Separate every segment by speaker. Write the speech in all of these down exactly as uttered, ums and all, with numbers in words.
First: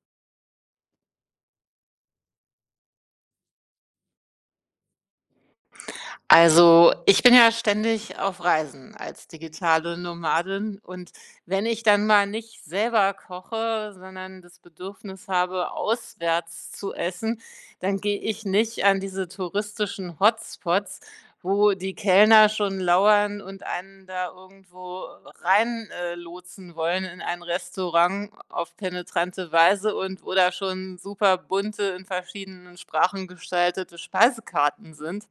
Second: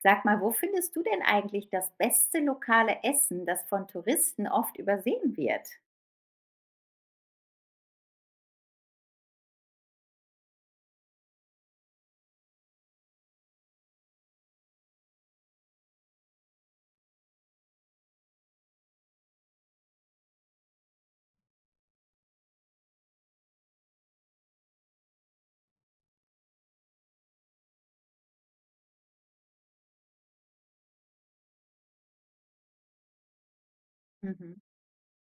Speaker 1: Sag mal, wo findest du denn eigentlich das beste lokale Essen, das von Touristen oft übersehen wird?
Speaker 2: Also, ich bin ja ständig auf Reisen als digitale Nomadin und wenn ich dann mal nicht selber koche, sondern das Bedürfnis habe, auswärts zu essen, dann gehe ich nicht an diese touristischen Hotspots, wo die Kellner schon lauern und einen da irgendwo rein, äh, lotsen wollen in ein Restaurant auf penetrante Weise und wo da schon super bunte, in verschiedenen Sprachen gestaltete
Speaker 1: Mhm.
Speaker 2: Speisekarten sind.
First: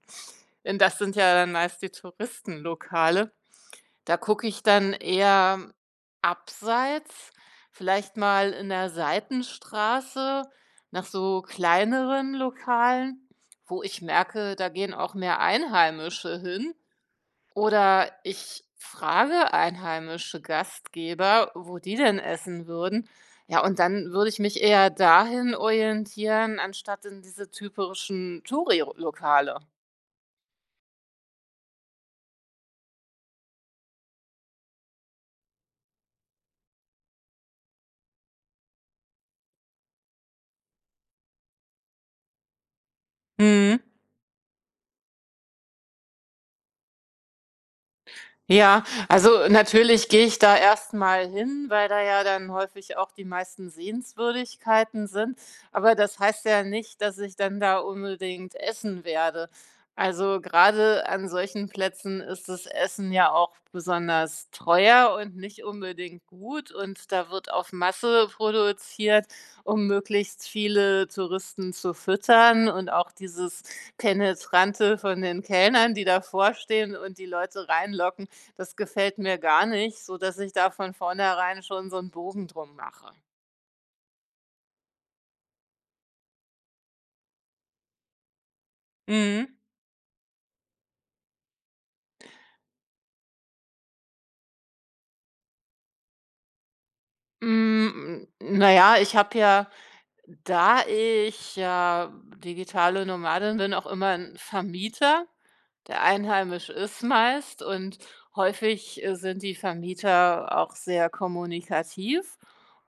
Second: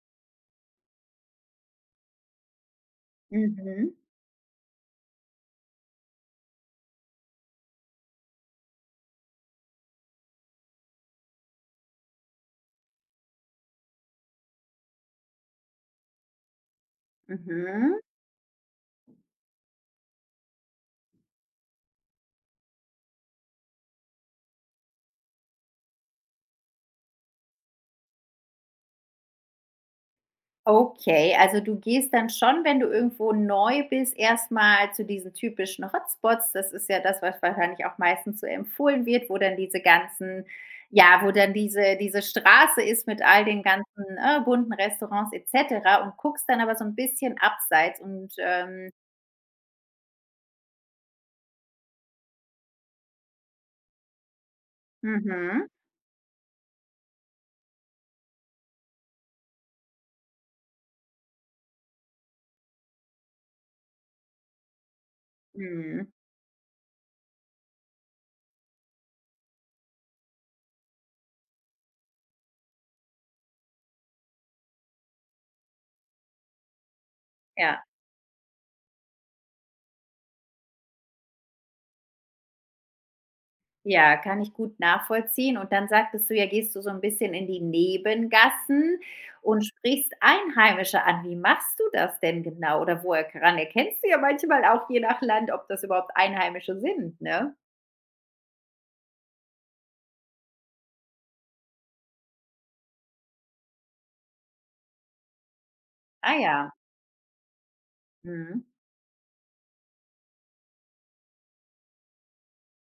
Speaker 2: Denn das sind ja dann meist die Touristenlokale.
Speaker 1: Mhm,
Speaker 2: Da gucke ich dann eher abseits, vielleicht mal in der Seitenstraße nach so kleineren Lokalen, wo ich merke, da gehen auch mehr Einheimische hin.
Speaker 1: mhm.
Speaker 2: Oder ich frage einheimische Gastgeber, wo die denn essen würden. Ja, und dann würde ich mich eher dahin orientieren, anstatt in diese typischen Touri-Lokale.
Speaker 1: Okay, also du gehst dann schon, wenn du irgendwo neu bist, erst mal zu diesen typischen Hotspots. Das ist ja das, was wahrscheinlich auch meistens so empfohlen wird, wo dann diese ganzen, ja, wo dann diese diese Straße ist mit all den
Speaker 2: Mhm.
Speaker 1: ganzen, äh, bunten Restaurants et cetera und guckst dann aber so ein bisschen abseits und,
Speaker 2: Ja,
Speaker 1: ähm
Speaker 2: also natürlich gehe ich da erstmal hin, weil da ja dann häufig auch die meisten Sehenswürdigkeiten sind.
Speaker 1: mhm,
Speaker 2: Aber das heißt ja nicht, dass ich dann da unbedingt essen werde. Also gerade an solchen Plätzen ist das Essen ja auch besonders teuer und nicht
Speaker 1: mhm,
Speaker 2: unbedingt gut. Und da wird auf Masse produziert, um möglichst viele Touristen zu füttern. Und auch dieses Penetrante von den Kellnern, die davor stehen und die Leute
Speaker 1: ja.
Speaker 2: reinlocken. Das gefällt mir gar nicht, so dass ich da von vornherein schon so einen Bogen drum mache.
Speaker 1: Ja, kann ich gut nachvollziehen. Und dann sagtest du ja, gehst du so ein bisschen in die Nebengassen
Speaker 2: Mhm.
Speaker 1: und sprichst Einheimische an. Wie machst du das denn genau? Oder woher ran erkennst du ja manchmal auch je nach Land, ob das überhaupt Einheimische sind, ne?
Speaker 2: Hm, na ja, ich habe ja da ich ja digitale Nomadin bin, auch immer ein Vermieter, der
Speaker 1: Ah
Speaker 2: einheimisch
Speaker 1: ja,
Speaker 2: ist meist und
Speaker 1: mhm.
Speaker 2: häufig, äh, sind die Vermieter auch sehr kommunikativ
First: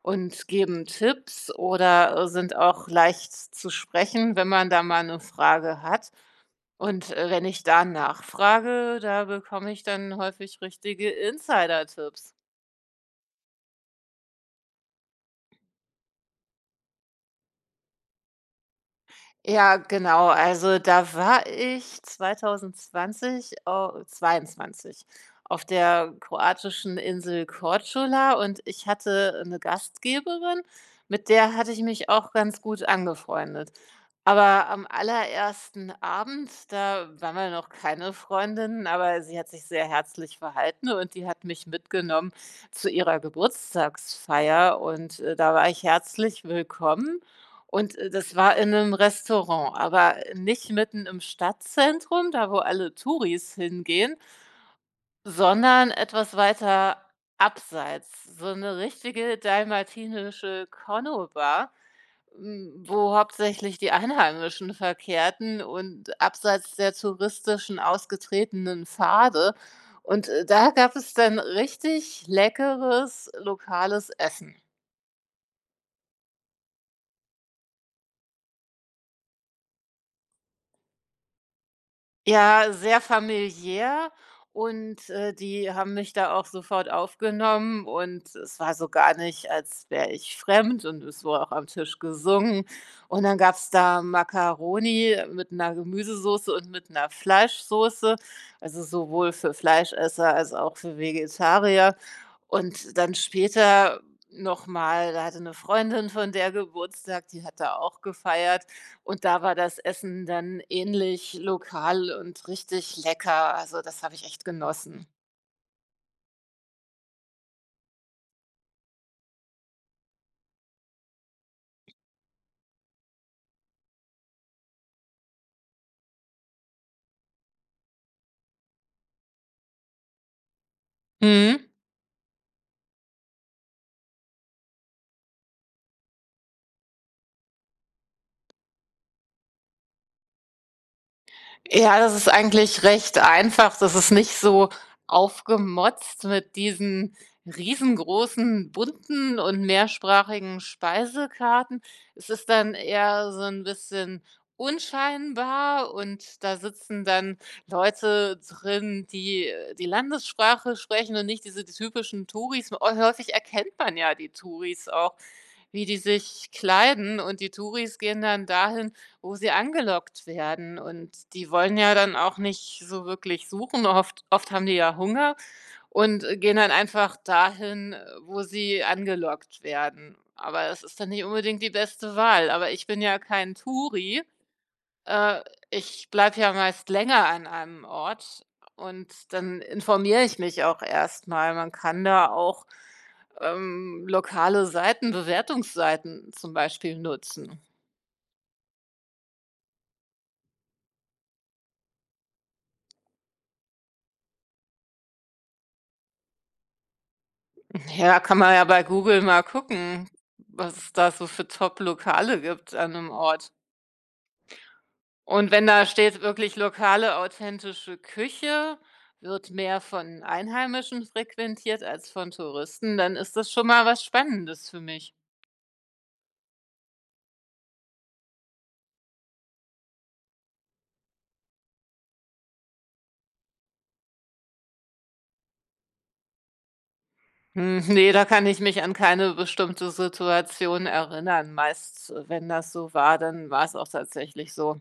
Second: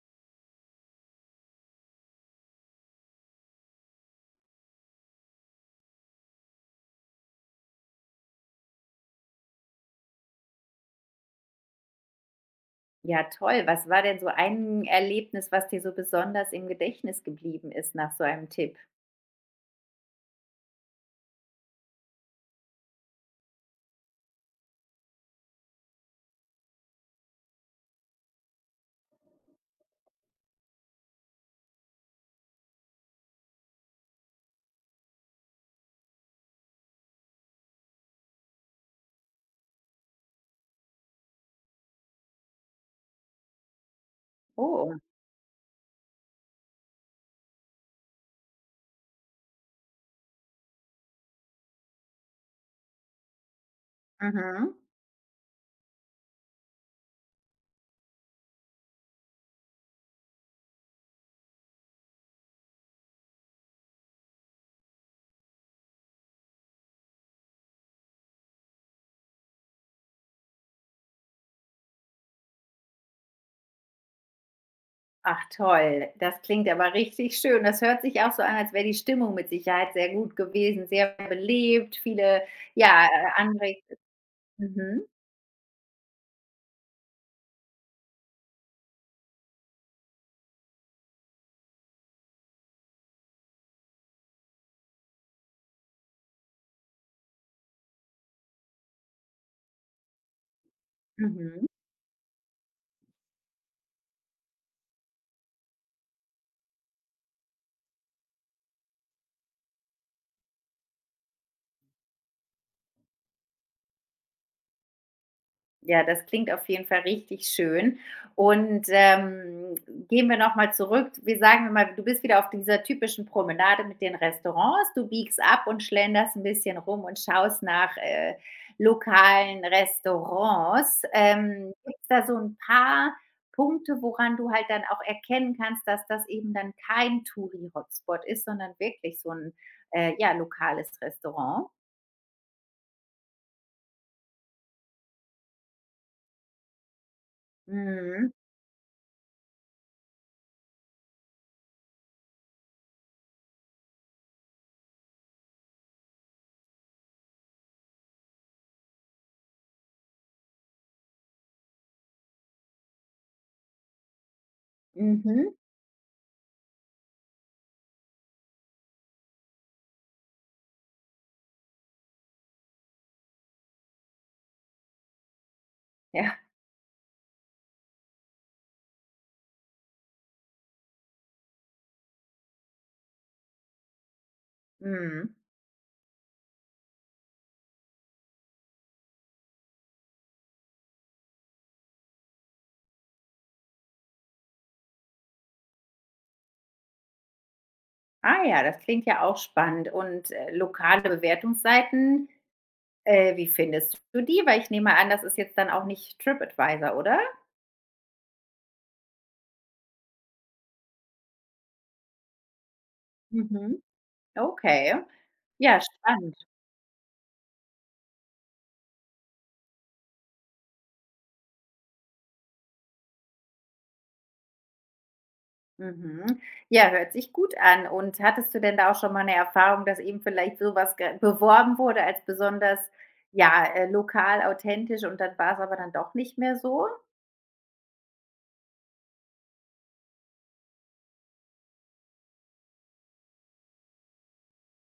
Speaker 2: und geben Tipps oder, äh, sind auch leicht zu sprechen, wenn man da mal eine Frage hat. Und, äh, wenn ich da nachfrage, da bekomme ich dann häufig richtige Insidertipps.
Speaker 1: Ja, toll. Was war denn so ein Erlebnis, was dir so besonders im Gedächtnis geblieben ist nach so einem Tipp?
Speaker 2: Ja, genau. Also da war ich 2020 au zweiundzwanzig auf der kroatischen Insel Korčula und ich hatte eine Gastgeberin, mit der hatte ich mich auch ganz gut angefreundet. Aber am allerersten Abend, da waren wir noch keine Freundinnen, aber sie hat sich sehr herzlich verhalten und die hat mich mitgenommen zu ihrer Geburtstagsfeier
Speaker 1: Oh,
Speaker 2: und, äh, da war ich herzlich willkommen und, äh, das war in einem Restaurant, aber nicht mitten im Stadtzentrum, da wo alle Touris hingehen,
Speaker 1: mhm.
Speaker 2: sondern etwas weiter abseits, so eine richtige dalmatinische conno hm, wo hauptsächlich die Einheimischen verkehrten und abseits der touristischen ausgetretenen Pfade. Und, äh, da gab es dann richtig leckeres lokales Essen.
Speaker 1: Ach toll, das klingt aber richtig schön. Das hört sich auch so an, als wäre die Stimmung mit Sicherheit sehr gut gewesen, sehr belebt, viele,
Speaker 2: Ja, sehr
Speaker 1: ja, äh, Anreg
Speaker 2: familiär
Speaker 1: Mhm,
Speaker 2: und, äh, die haben mich da auch sofort aufgenommen und es war so gar nicht, als wäre ich fremd und es wurde auch am Tisch gesungen. Und dann gab's da Macaroni mit einer Gemüsesoße und mit einer Fleischsoße, also sowohl für Fleischesser als auch für
Speaker 1: mhm.
Speaker 2: Vegetarier. Und dann später noch mal da hatte eine Freundin von der Geburtstag, die hat da auch gefeiert und da war das Essen dann ähnlich lokal und richtig lecker. Also, das habe ich echt genossen.
Speaker 1: Ja, das klingt auf jeden Fall richtig schön. Und, ähm, gehen wir noch mal zurück. Wir sagen mal, du bist wieder auf dieser typischen Promenade mit den Restaurants. Du biegst ab und schlenderst ein bisschen rum und schaust nach, äh, lokalen Restaurants.
Speaker 2: Mhm.
Speaker 1: Ähm, Gibt es da so ein paar Punkte, woran du halt dann auch erkennen kannst, dass das eben dann kein Touri-Hotspot ist, sondern wirklich so ein, äh, ja, lokales Restaurant?
Speaker 2: Ja, das ist eigentlich recht einfach. Das ist nicht so aufgemotzt mit diesen
Speaker 1: Mhm.
Speaker 2: riesengroßen, bunten und mehrsprachigen Speisekarten. Es ist dann eher so ein bisschen unscheinbar und da sitzen dann Leute drin, die, äh, die Landessprache sprechen und nicht diese typischen Touris. Äh, häufig erkennt man ja die Touris auch,
Speaker 1: Mhm.
Speaker 2: wie die sich kleiden und die Touris gehen dann dahin, wo sie angelockt werden und die wollen ja dann auch nicht so wirklich suchen. Oft oft haben die ja Hunger und, äh,
Speaker 1: Ja.
Speaker 2: gehen dann einfach dahin, äh, wo sie angelockt werden. Aber das ist dann nicht unbedingt die beste Wahl. Aber ich bin ja kein Touri.
Speaker 1: Mhm.
Speaker 2: Äh, Ich bleibe ja meist länger an einem Ort und dann informiere ich mich auch erstmal. Man kann da auch, ähm, lokale Seiten, Bewertungsseiten zum Beispiel nutzen.
Speaker 1: Ah ja, das klingt ja auch spannend. Und, äh, lokale Bewertungsseiten, äh, wie findest du die? Weil ich nehme an, das ist jetzt dann auch nicht TripAdvisor, oder?
Speaker 2: Ja, kann man ja bei Google mal gucken, was es da so für Top-Lokale gibt an einem Ort.
Speaker 1: Mhm. Okay.
Speaker 2: Und wenn
Speaker 1: Ja,
Speaker 2: da steht
Speaker 1: spannend.
Speaker 2: wirklich „lokale authentische Küche“, wird mehr von Einheimischen frequentiert als von Touristen, dann ist das schon mal was Spannendes für mich.
Speaker 1: Mhm. Ja, hört sich gut an. Und hattest du denn da auch schon mal eine Erfahrung, dass eben vielleicht sowas ge beworben wurde als besonders, ja, äh, lokal, authentisch, und dann war es aber dann doch nicht mehr so?
Speaker 2: Hm, ne, da kann ich mich an keine bestimmte Situation erinnern. Meist, äh, wenn das so war, dann war es auch tatsächlich so.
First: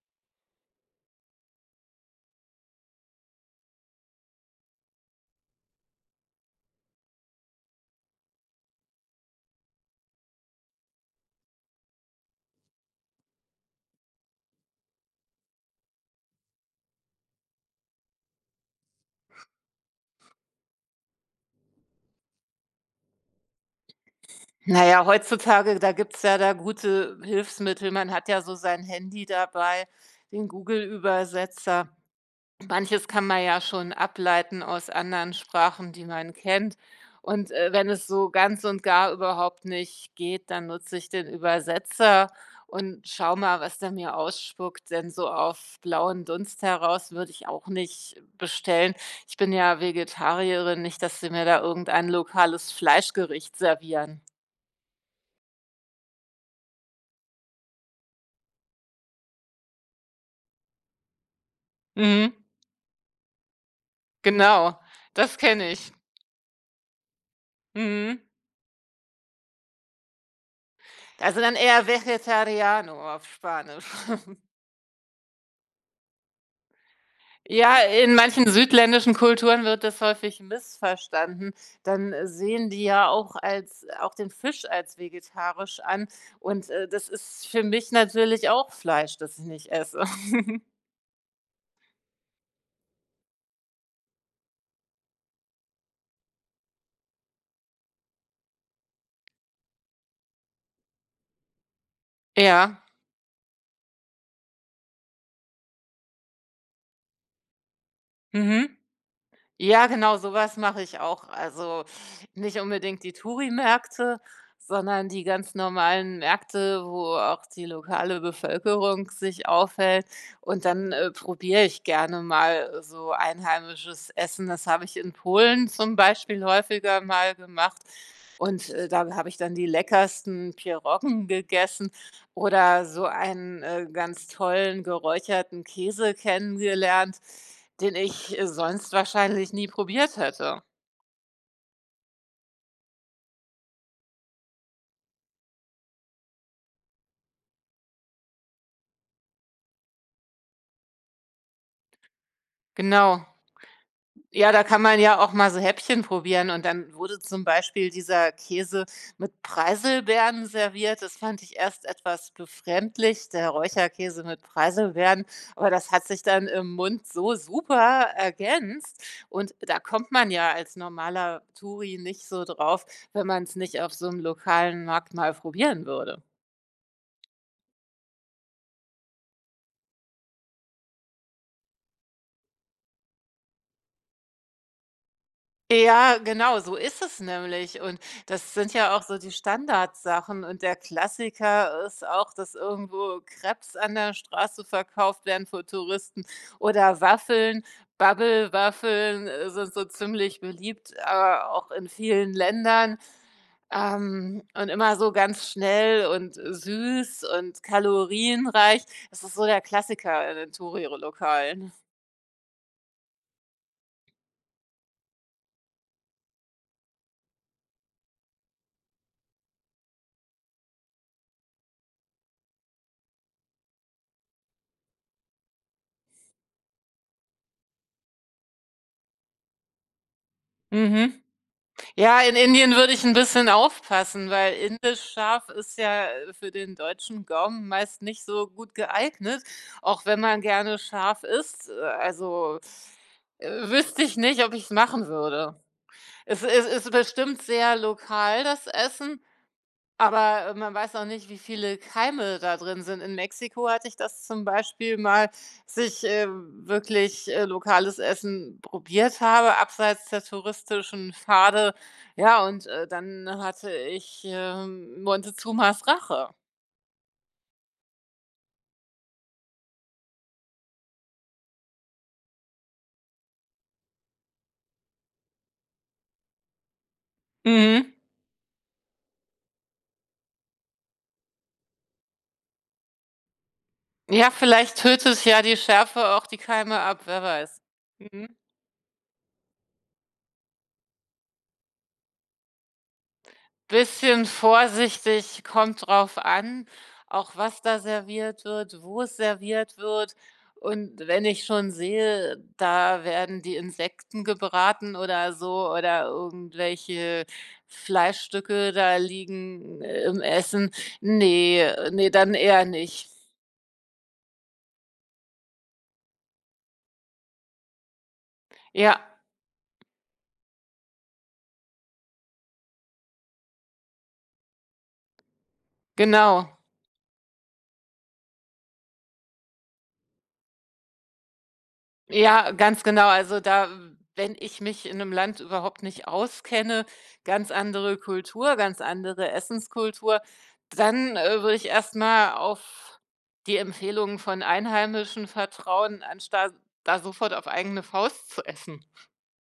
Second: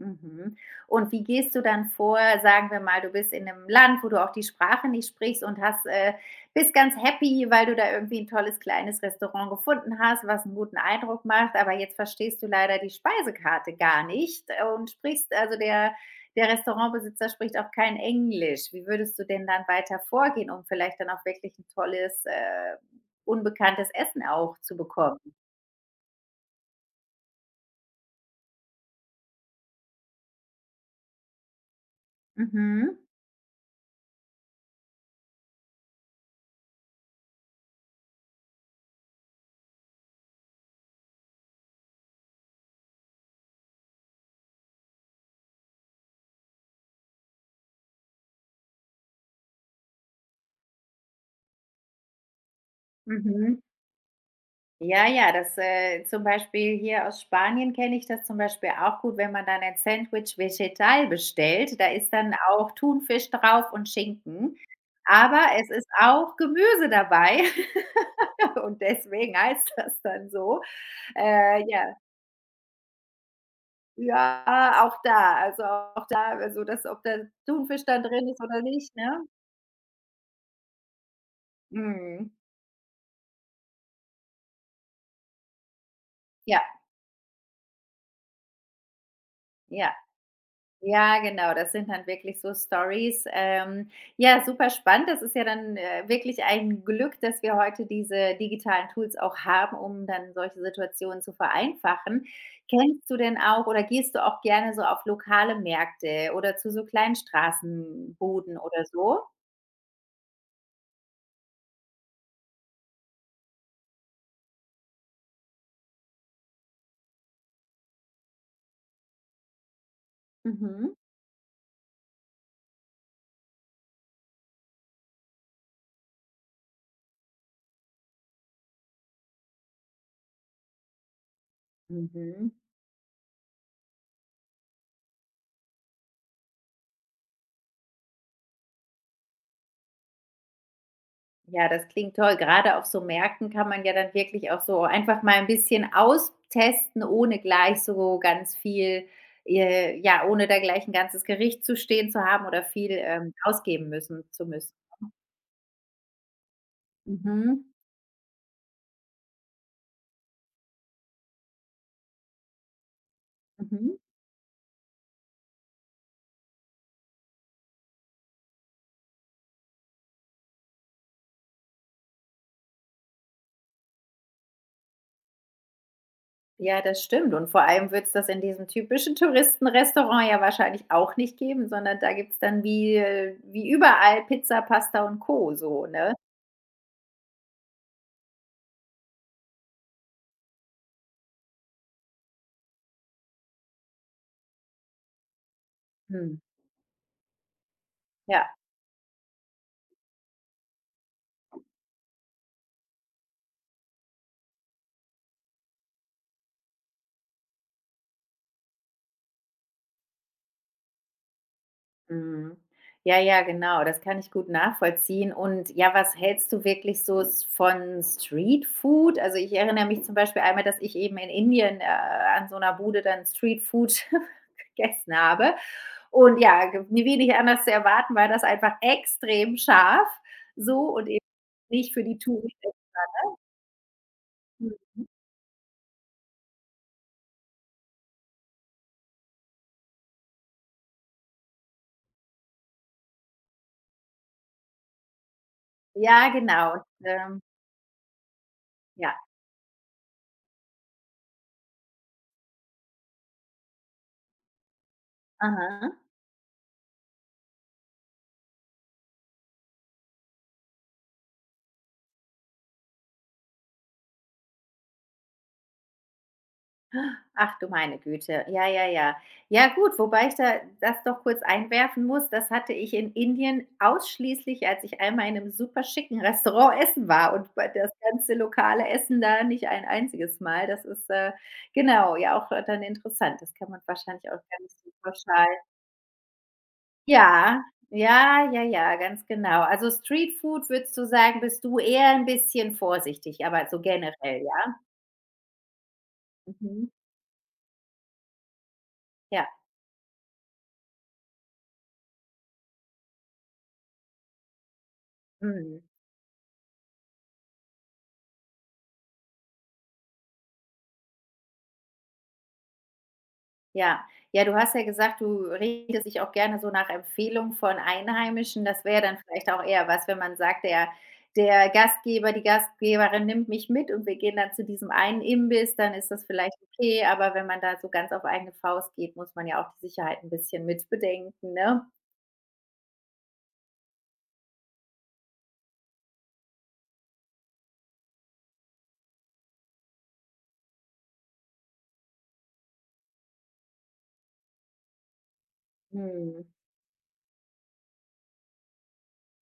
Speaker 1: Mhm. Und wie gehst du dann vor? Sagen wir mal, du bist in einem Land, wo du auch die Sprache nicht sprichst und hast äh, bist ganz happy, weil du da irgendwie ein tolles kleines Restaurant gefunden hast, was einen guten Eindruck macht, aber jetzt verstehst du leider die Speisekarte gar nicht, äh, und sprichst also der der Restaurantbesitzer spricht auch kein Englisch. Wie würdest du denn dann weiter vorgehen, um vielleicht dann auch wirklich ein tolles, äh, unbekanntes Essen auch zu
Speaker 2: Na ja,
Speaker 1: bekommen?
Speaker 2: heutzutage, da gibt's ja da gute Hilfsmittel. Man hat ja so sein Handy dabei, den Google-Übersetzer.
Speaker 1: Mhm.
Speaker 2: Manches kann man ja schon ableiten aus anderen Sprachen, die man kennt. Und, äh, wenn es so ganz und gar überhaupt nicht geht, dann nutze ich den Übersetzer und schaue mal, was der mir ausspuckt, denn so auf blauen Dunst heraus würde ich auch nicht bestellen. Ich bin ja Vegetarierin, nicht, dass sie mir da irgendein lokales Fleischgericht
Speaker 1: Mhm.
Speaker 2: servieren.
Speaker 1: Ja, ja, das, äh, zum Beispiel hier aus Spanien kenne ich das zum Beispiel auch gut, wenn man dann ein Sandwich vegetal bestellt. Da ist
Speaker 2: Mhm.
Speaker 1: dann auch Thunfisch drauf und Schinken,
Speaker 2: Genau, das
Speaker 1: aber es
Speaker 2: kenne
Speaker 1: ist
Speaker 2: ich.
Speaker 1: auch Gemüse dabei
Speaker 2: Mhm.
Speaker 1: und deswegen heißt das dann so.
Speaker 2: Also, dann
Speaker 1: Äh,
Speaker 2: eher
Speaker 1: ja,
Speaker 2: Vegetariano auf Spanisch.
Speaker 1: ja, auch da, also auch da, also das, ob der
Speaker 2: Ja,
Speaker 1: Thunfisch dann
Speaker 2: in
Speaker 1: drin ist
Speaker 2: manchen
Speaker 1: oder nicht,
Speaker 2: südländischen
Speaker 1: ne?
Speaker 2: Kulturen wird das häufig missverstanden. Dann äh,
Speaker 1: Mhm.
Speaker 2: sehen die ja auch als auch den Fisch als vegetarisch an
Speaker 1: Ja,
Speaker 2: und, äh, das ist für mich natürlich auch Fleisch, das ich nicht
Speaker 1: ja.
Speaker 2: esse.
Speaker 1: Ja, genau, das sind dann wirklich so Stories. Ähm, ja, super spannend. Das ist ja dann, äh, wirklich ein Glück, dass wir heute diese digitalen Tools auch haben, um dann solche Situationen zu vereinfachen.
Speaker 2: Ja,
Speaker 1: Kennst du denn auch oder gehst du auch gerne so auf lokale Märkte oder zu so kleinen Straßenbuden
Speaker 2: mhm.
Speaker 1: oder so?
Speaker 2: Ja, genau, sowas mache ich auch. Also, nicht unbedingt die Touri-Märkte, sondern die ganz normalen Märkte, wo auch die lokale Bevölkerung sich aufhält. Und dann,
Speaker 1: Mhm.
Speaker 2: äh, probiere ich gerne mal so einheimisches Essen. Das habe ich in Polen zum Beispiel häufiger mal gemacht. Und, äh, da habe ich dann die leckersten Pierogen gegessen
Speaker 1: Mhm.
Speaker 2: oder so einen, äh, ganz tollen geräucherten Käse kennengelernt. Den ich, äh, sonst wahrscheinlich nie probiert hätte.
Speaker 1: Ja, das klingt toll. Gerade auf so Märkten kann man ja dann wirklich auch so einfach mal ein bisschen austesten, ohne gleich so ganz viel, äh, ja, ohne da gleich ein ganzes Gericht zu stehen zu haben oder viel,
Speaker 2: Genau.
Speaker 1: ähm, ausgeben müssen zu
Speaker 2: Ja, da
Speaker 1: müssen.
Speaker 2: kann man ja auch mal so Häppchen probieren und dann wurde zum
Speaker 1: Mhm,
Speaker 2: Beispiel dieser Käse mit Preiselbeeren serviert. Das fand ich erst etwas befremdlich, der
Speaker 1: mhm.
Speaker 2: Räucherkäse mit Preiselbeeren, aber das hat sich dann im Mund so super ergänzt und da kommt man ja als normaler Touri nicht so drauf, wenn man es nicht auf so einem lokalen Markt mal probieren würde.
Speaker 1: Ja, das stimmt. Und vor allem wird's das in diesem typischen Touristenrestaurant ja wahrscheinlich auch nicht geben, sondern da gibt's dann, wie, äh wie überall, Pizza, Pasta und Co., so, ne?
Speaker 2: Ja, genau, so ist es nämlich. Und das sind ja auch so die Standardsachen. Und der Klassiker ist auch, dass irgendwo Crepes an der Straße verkauft werden für Touristen
Speaker 1: Mhm,
Speaker 2: oder Waffeln.
Speaker 1: ja.
Speaker 2: Bubble-Waffeln äh, sind so ziemlich beliebt, aber auch in vielen Ländern. Ähm, und immer so ganz schnell und süß und kalorienreich. Das ist so der Klassiker in den Touri-Lokalen.
Speaker 1: Mhm. Ja, ja, genau, das kann ich gut nachvollziehen. Und ja, was hältst du wirklich so s- von Streetfood? Also ich erinnere mich zum Beispiel einmal, dass ich eben in Indien, äh, an so einer Bude dann Streetfood gegessen habe. Und ja, ge- wie wenig anders zu erwarten, war das einfach extrem scharf. So und
Speaker 2: Mhm.
Speaker 1: eben nicht für die
Speaker 2: Ja, in
Speaker 1: Touristen.
Speaker 2: Indien würde ich ein bisschen aufpassen, weil indisch scharf ist ja, äh, für den deutschen Gaumen meist nicht so gut geeignet, auch wenn man gerne scharf isst. Äh, also, äh, wüsste ich nicht, ob ich es machen würde.
Speaker 1: Ja,
Speaker 2: Es es
Speaker 1: genau. Und,
Speaker 2: ist bestimmt
Speaker 1: ähm,
Speaker 2: sehr lokal, das
Speaker 1: ja,
Speaker 2: Essen, aber, äh, man weiß auch nicht, wie viele Keime da drin sind. In Mexiko hatte ich das zum Beispiel mal, dass
Speaker 1: aha.
Speaker 2: ich, äh, wirklich, äh, lokales Essen probiert habe, abseits der touristischen Pfade. Ja, und, äh, dann hatte ich, ähm, Montezumas Rache.
Speaker 1: Ach du meine Güte. Ja, ja, ja. Ja gut, wobei ich da das doch kurz einwerfen muss, das hatte ich in Indien ausschließlich, als ich einmal in einem super schicken Restaurant essen war und bei das
Speaker 2: Mhm.
Speaker 1: ganze lokale Essen da nicht ein einziges Mal. Das ist, äh, genau, ja auch, äh, dann interessant. Das kann man wahrscheinlich
Speaker 2: Ja,
Speaker 1: auch gar
Speaker 2: vielleicht
Speaker 1: nicht so
Speaker 2: tötet ja
Speaker 1: pauschal.
Speaker 2: die Schärfe auch die Keime ab, wer weiß.
Speaker 1: Ja,
Speaker 2: Mhm.
Speaker 1: ja, ja, ja, ganz genau. Also Streetfood, würdest du sagen, bist du eher ein bisschen vorsichtig, aber so
Speaker 2: Bisschen
Speaker 1: generell, ja?
Speaker 2: vorsichtig, kommt drauf an,
Speaker 1: Mhm.
Speaker 2: auch was da serviert wird, wo es
Speaker 1: Ja,
Speaker 2: serviert wird. Und wenn ich schon sehe, da werden die Insekten gebraten oder so
Speaker 1: mhm.
Speaker 2: oder irgendwelche Fleischstücke da liegen äh, im Essen. Nee, nee, dann eher nicht.
Speaker 1: Ja. Ja, du hast ja gesagt, du richtest dich auch gerne so nach Empfehlung von Einheimischen. Das wäre
Speaker 2: Ja,
Speaker 1: dann vielleicht auch eher was, wenn man sagt, der der Gastgeber, die Gastgeberin nimmt mich mit und wir gehen dann zu diesem einen Imbiss, dann ist das vielleicht
Speaker 2: genau.
Speaker 1: okay, aber wenn man da so ganz auf eigene Faust geht, muss man ja auch die Sicherheit ein bisschen mitbedenken, ne?
Speaker 2: Ja, ganz genau. Also da, wenn ich mich in einem Land überhaupt nicht auskenne, ganz andere Kultur, ganz andere Essenskultur, dann, äh, würde ich erstmal auf die Empfehlungen von Einheimischen vertrauen,
Speaker 1: Mhm.
Speaker 2: anstatt da sofort auf eigene Faust zu essen.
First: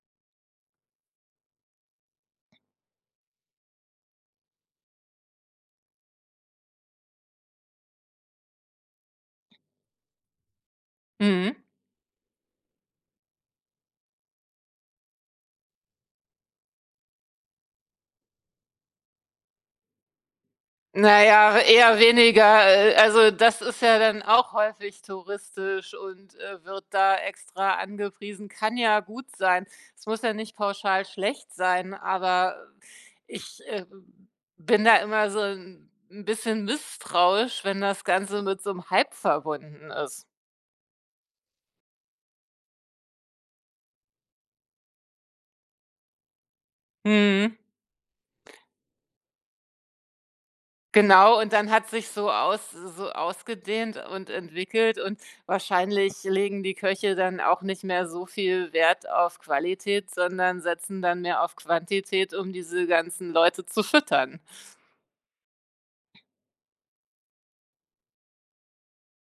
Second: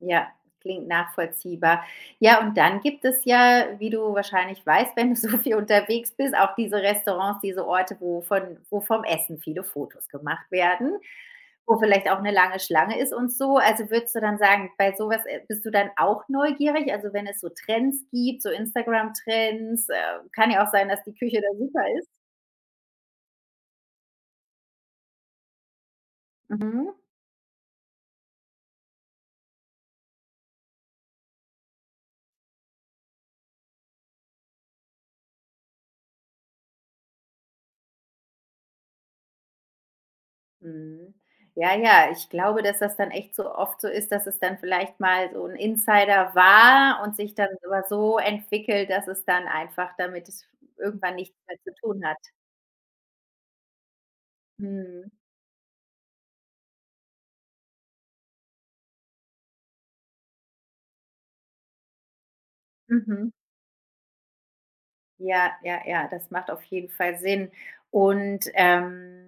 Speaker 1: Ja, klingt nachvollziehbar. Ja, und dann gibt es ja, wie du wahrscheinlich weißt, wenn du so viel unterwegs bist, auch diese Restaurants, diese Orte, wo von wo vom Essen viele Fotos gemacht werden,
Speaker 2: Mhm.
Speaker 1: wo vielleicht auch eine lange Schlange ist und so. Also, würdest du dann sagen, bei sowas, äh, bist du dann auch neugierig? Also, wenn es so Trends gibt, so Instagram-Trends, äh, kann ja auch sein, dass die
Speaker 2: Na
Speaker 1: Küche da
Speaker 2: ja,
Speaker 1: super
Speaker 2: eher
Speaker 1: ist.
Speaker 2: weniger. Äh, also, das ist ja dann auch häufig touristisch und, äh, wird
Speaker 1: Mhm.
Speaker 2: da extra angepriesen. Kann ja gut sein. Es muss ja nicht pauschal schlecht sein, aber ich, äh, bin da immer so ein 'n bisschen misstrauisch, wenn das Ganze mit so einem Hype verbunden ist.
Speaker 1: Mhm. Ja, ja, ich glaube, dass das dann echt so oft so ist, dass es dann vielleicht mal so ein Insider war und sich dann
Speaker 2: Mhm.
Speaker 1: aber so entwickelt, dass es dann einfach damit es irgendwann nichts
Speaker 2: Genau, und
Speaker 1: mehr
Speaker 2: dann
Speaker 1: zu
Speaker 2: hat
Speaker 1: tun
Speaker 2: sich
Speaker 1: hat.
Speaker 2: so aus so ausgedehnt und entwickelt
Speaker 1: Mhm.
Speaker 2: und wahrscheinlich legen die Köche dann auch nicht mehr so viel Wert auf Qualität, sondern setzen dann mehr auf Quantität, um diese ganzen
Speaker 1: Mhm.
Speaker 2: Leute zu füttern.
Speaker 1: Ja, ja, ja, das macht auf jeden Fall Sinn. Und, ähm,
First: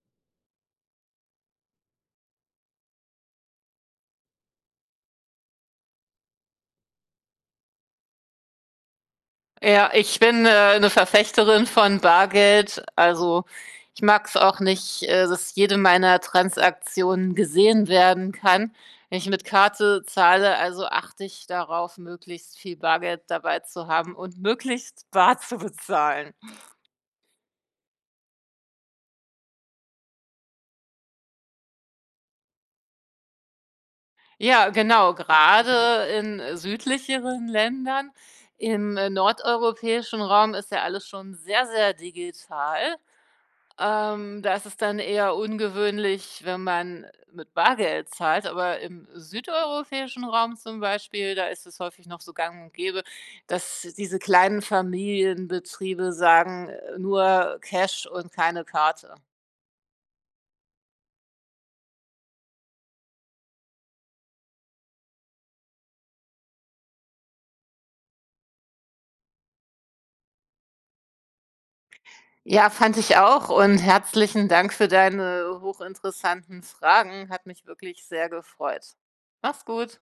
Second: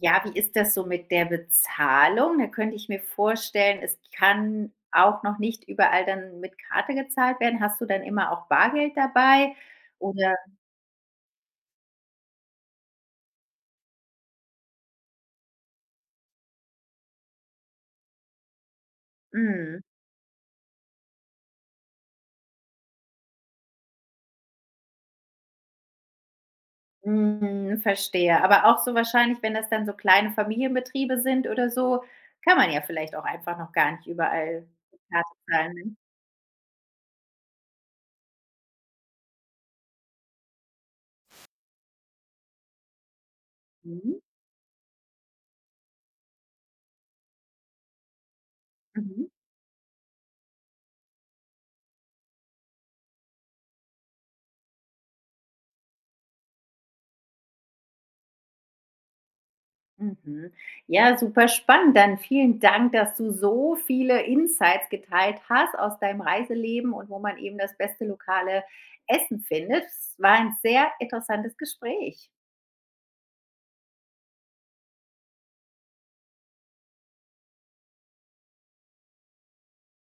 Speaker 1: ja, wie ist das so mit der Bezahlung? Da könnte ich mir vorstellen, es kann auch noch nicht überall dann mit Karte gezahlt werden. Hast du dann immer auch Bargeld dabei
Speaker 2: Ja, ich
Speaker 1: oder
Speaker 2: bin, äh, 'ne Verfechterin von Bargeld. Also, ich mag es auch nicht, äh, dass jede meiner Transaktionen gesehen werden kann. Wenn ich mit
Speaker 1: mhm.
Speaker 2: Karte zahle, also achte ich darauf, möglichst viel Bargeld dabei zu haben und möglichst bar zu bezahlen.
Speaker 1: Mhm, verstehe. Aber auch so wahrscheinlich, wenn das dann so kleine Familienbetriebe sind oder so, kann man ja vielleicht auch einfach noch gar nicht überall
Speaker 2: Ja,
Speaker 1: mit
Speaker 2: genau,
Speaker 1: Karte zahlen, ne?
Speaker 2: gerade in südlicheren Ländern. Im, äh, nordeuropäischen Raum ist ja alles schon sehr, sehr digital.
Speaker 1: Mhm,
Speaker 2: Ähm, da ist es dann eher ungewöhnlich, wenn man mit Bargeld zahlt, aber im
Speaker 1: mhm,
Speaker 2: südeuropäischen Raum zum Beispiel, da ist es häufig noch so gang und gäbe, dass diese kleinen Familienbetriebe sagen, äh, nur Cash und keine Karte.
Speaker 1: mhm. Ja, super spannend. Dann vielen Dank, dass du so viele Insights geteilt hast aus deinem Reiseleben und wo man eben das beste lokale Essen findet. Es war ein sehr interessantes Gespräch.
Speaker 2: Ja, fand ich auch und herzlichen Dank für deine hochinteressanten Fragen. Hat mich wirklich sehr gefreut. Mach's gut.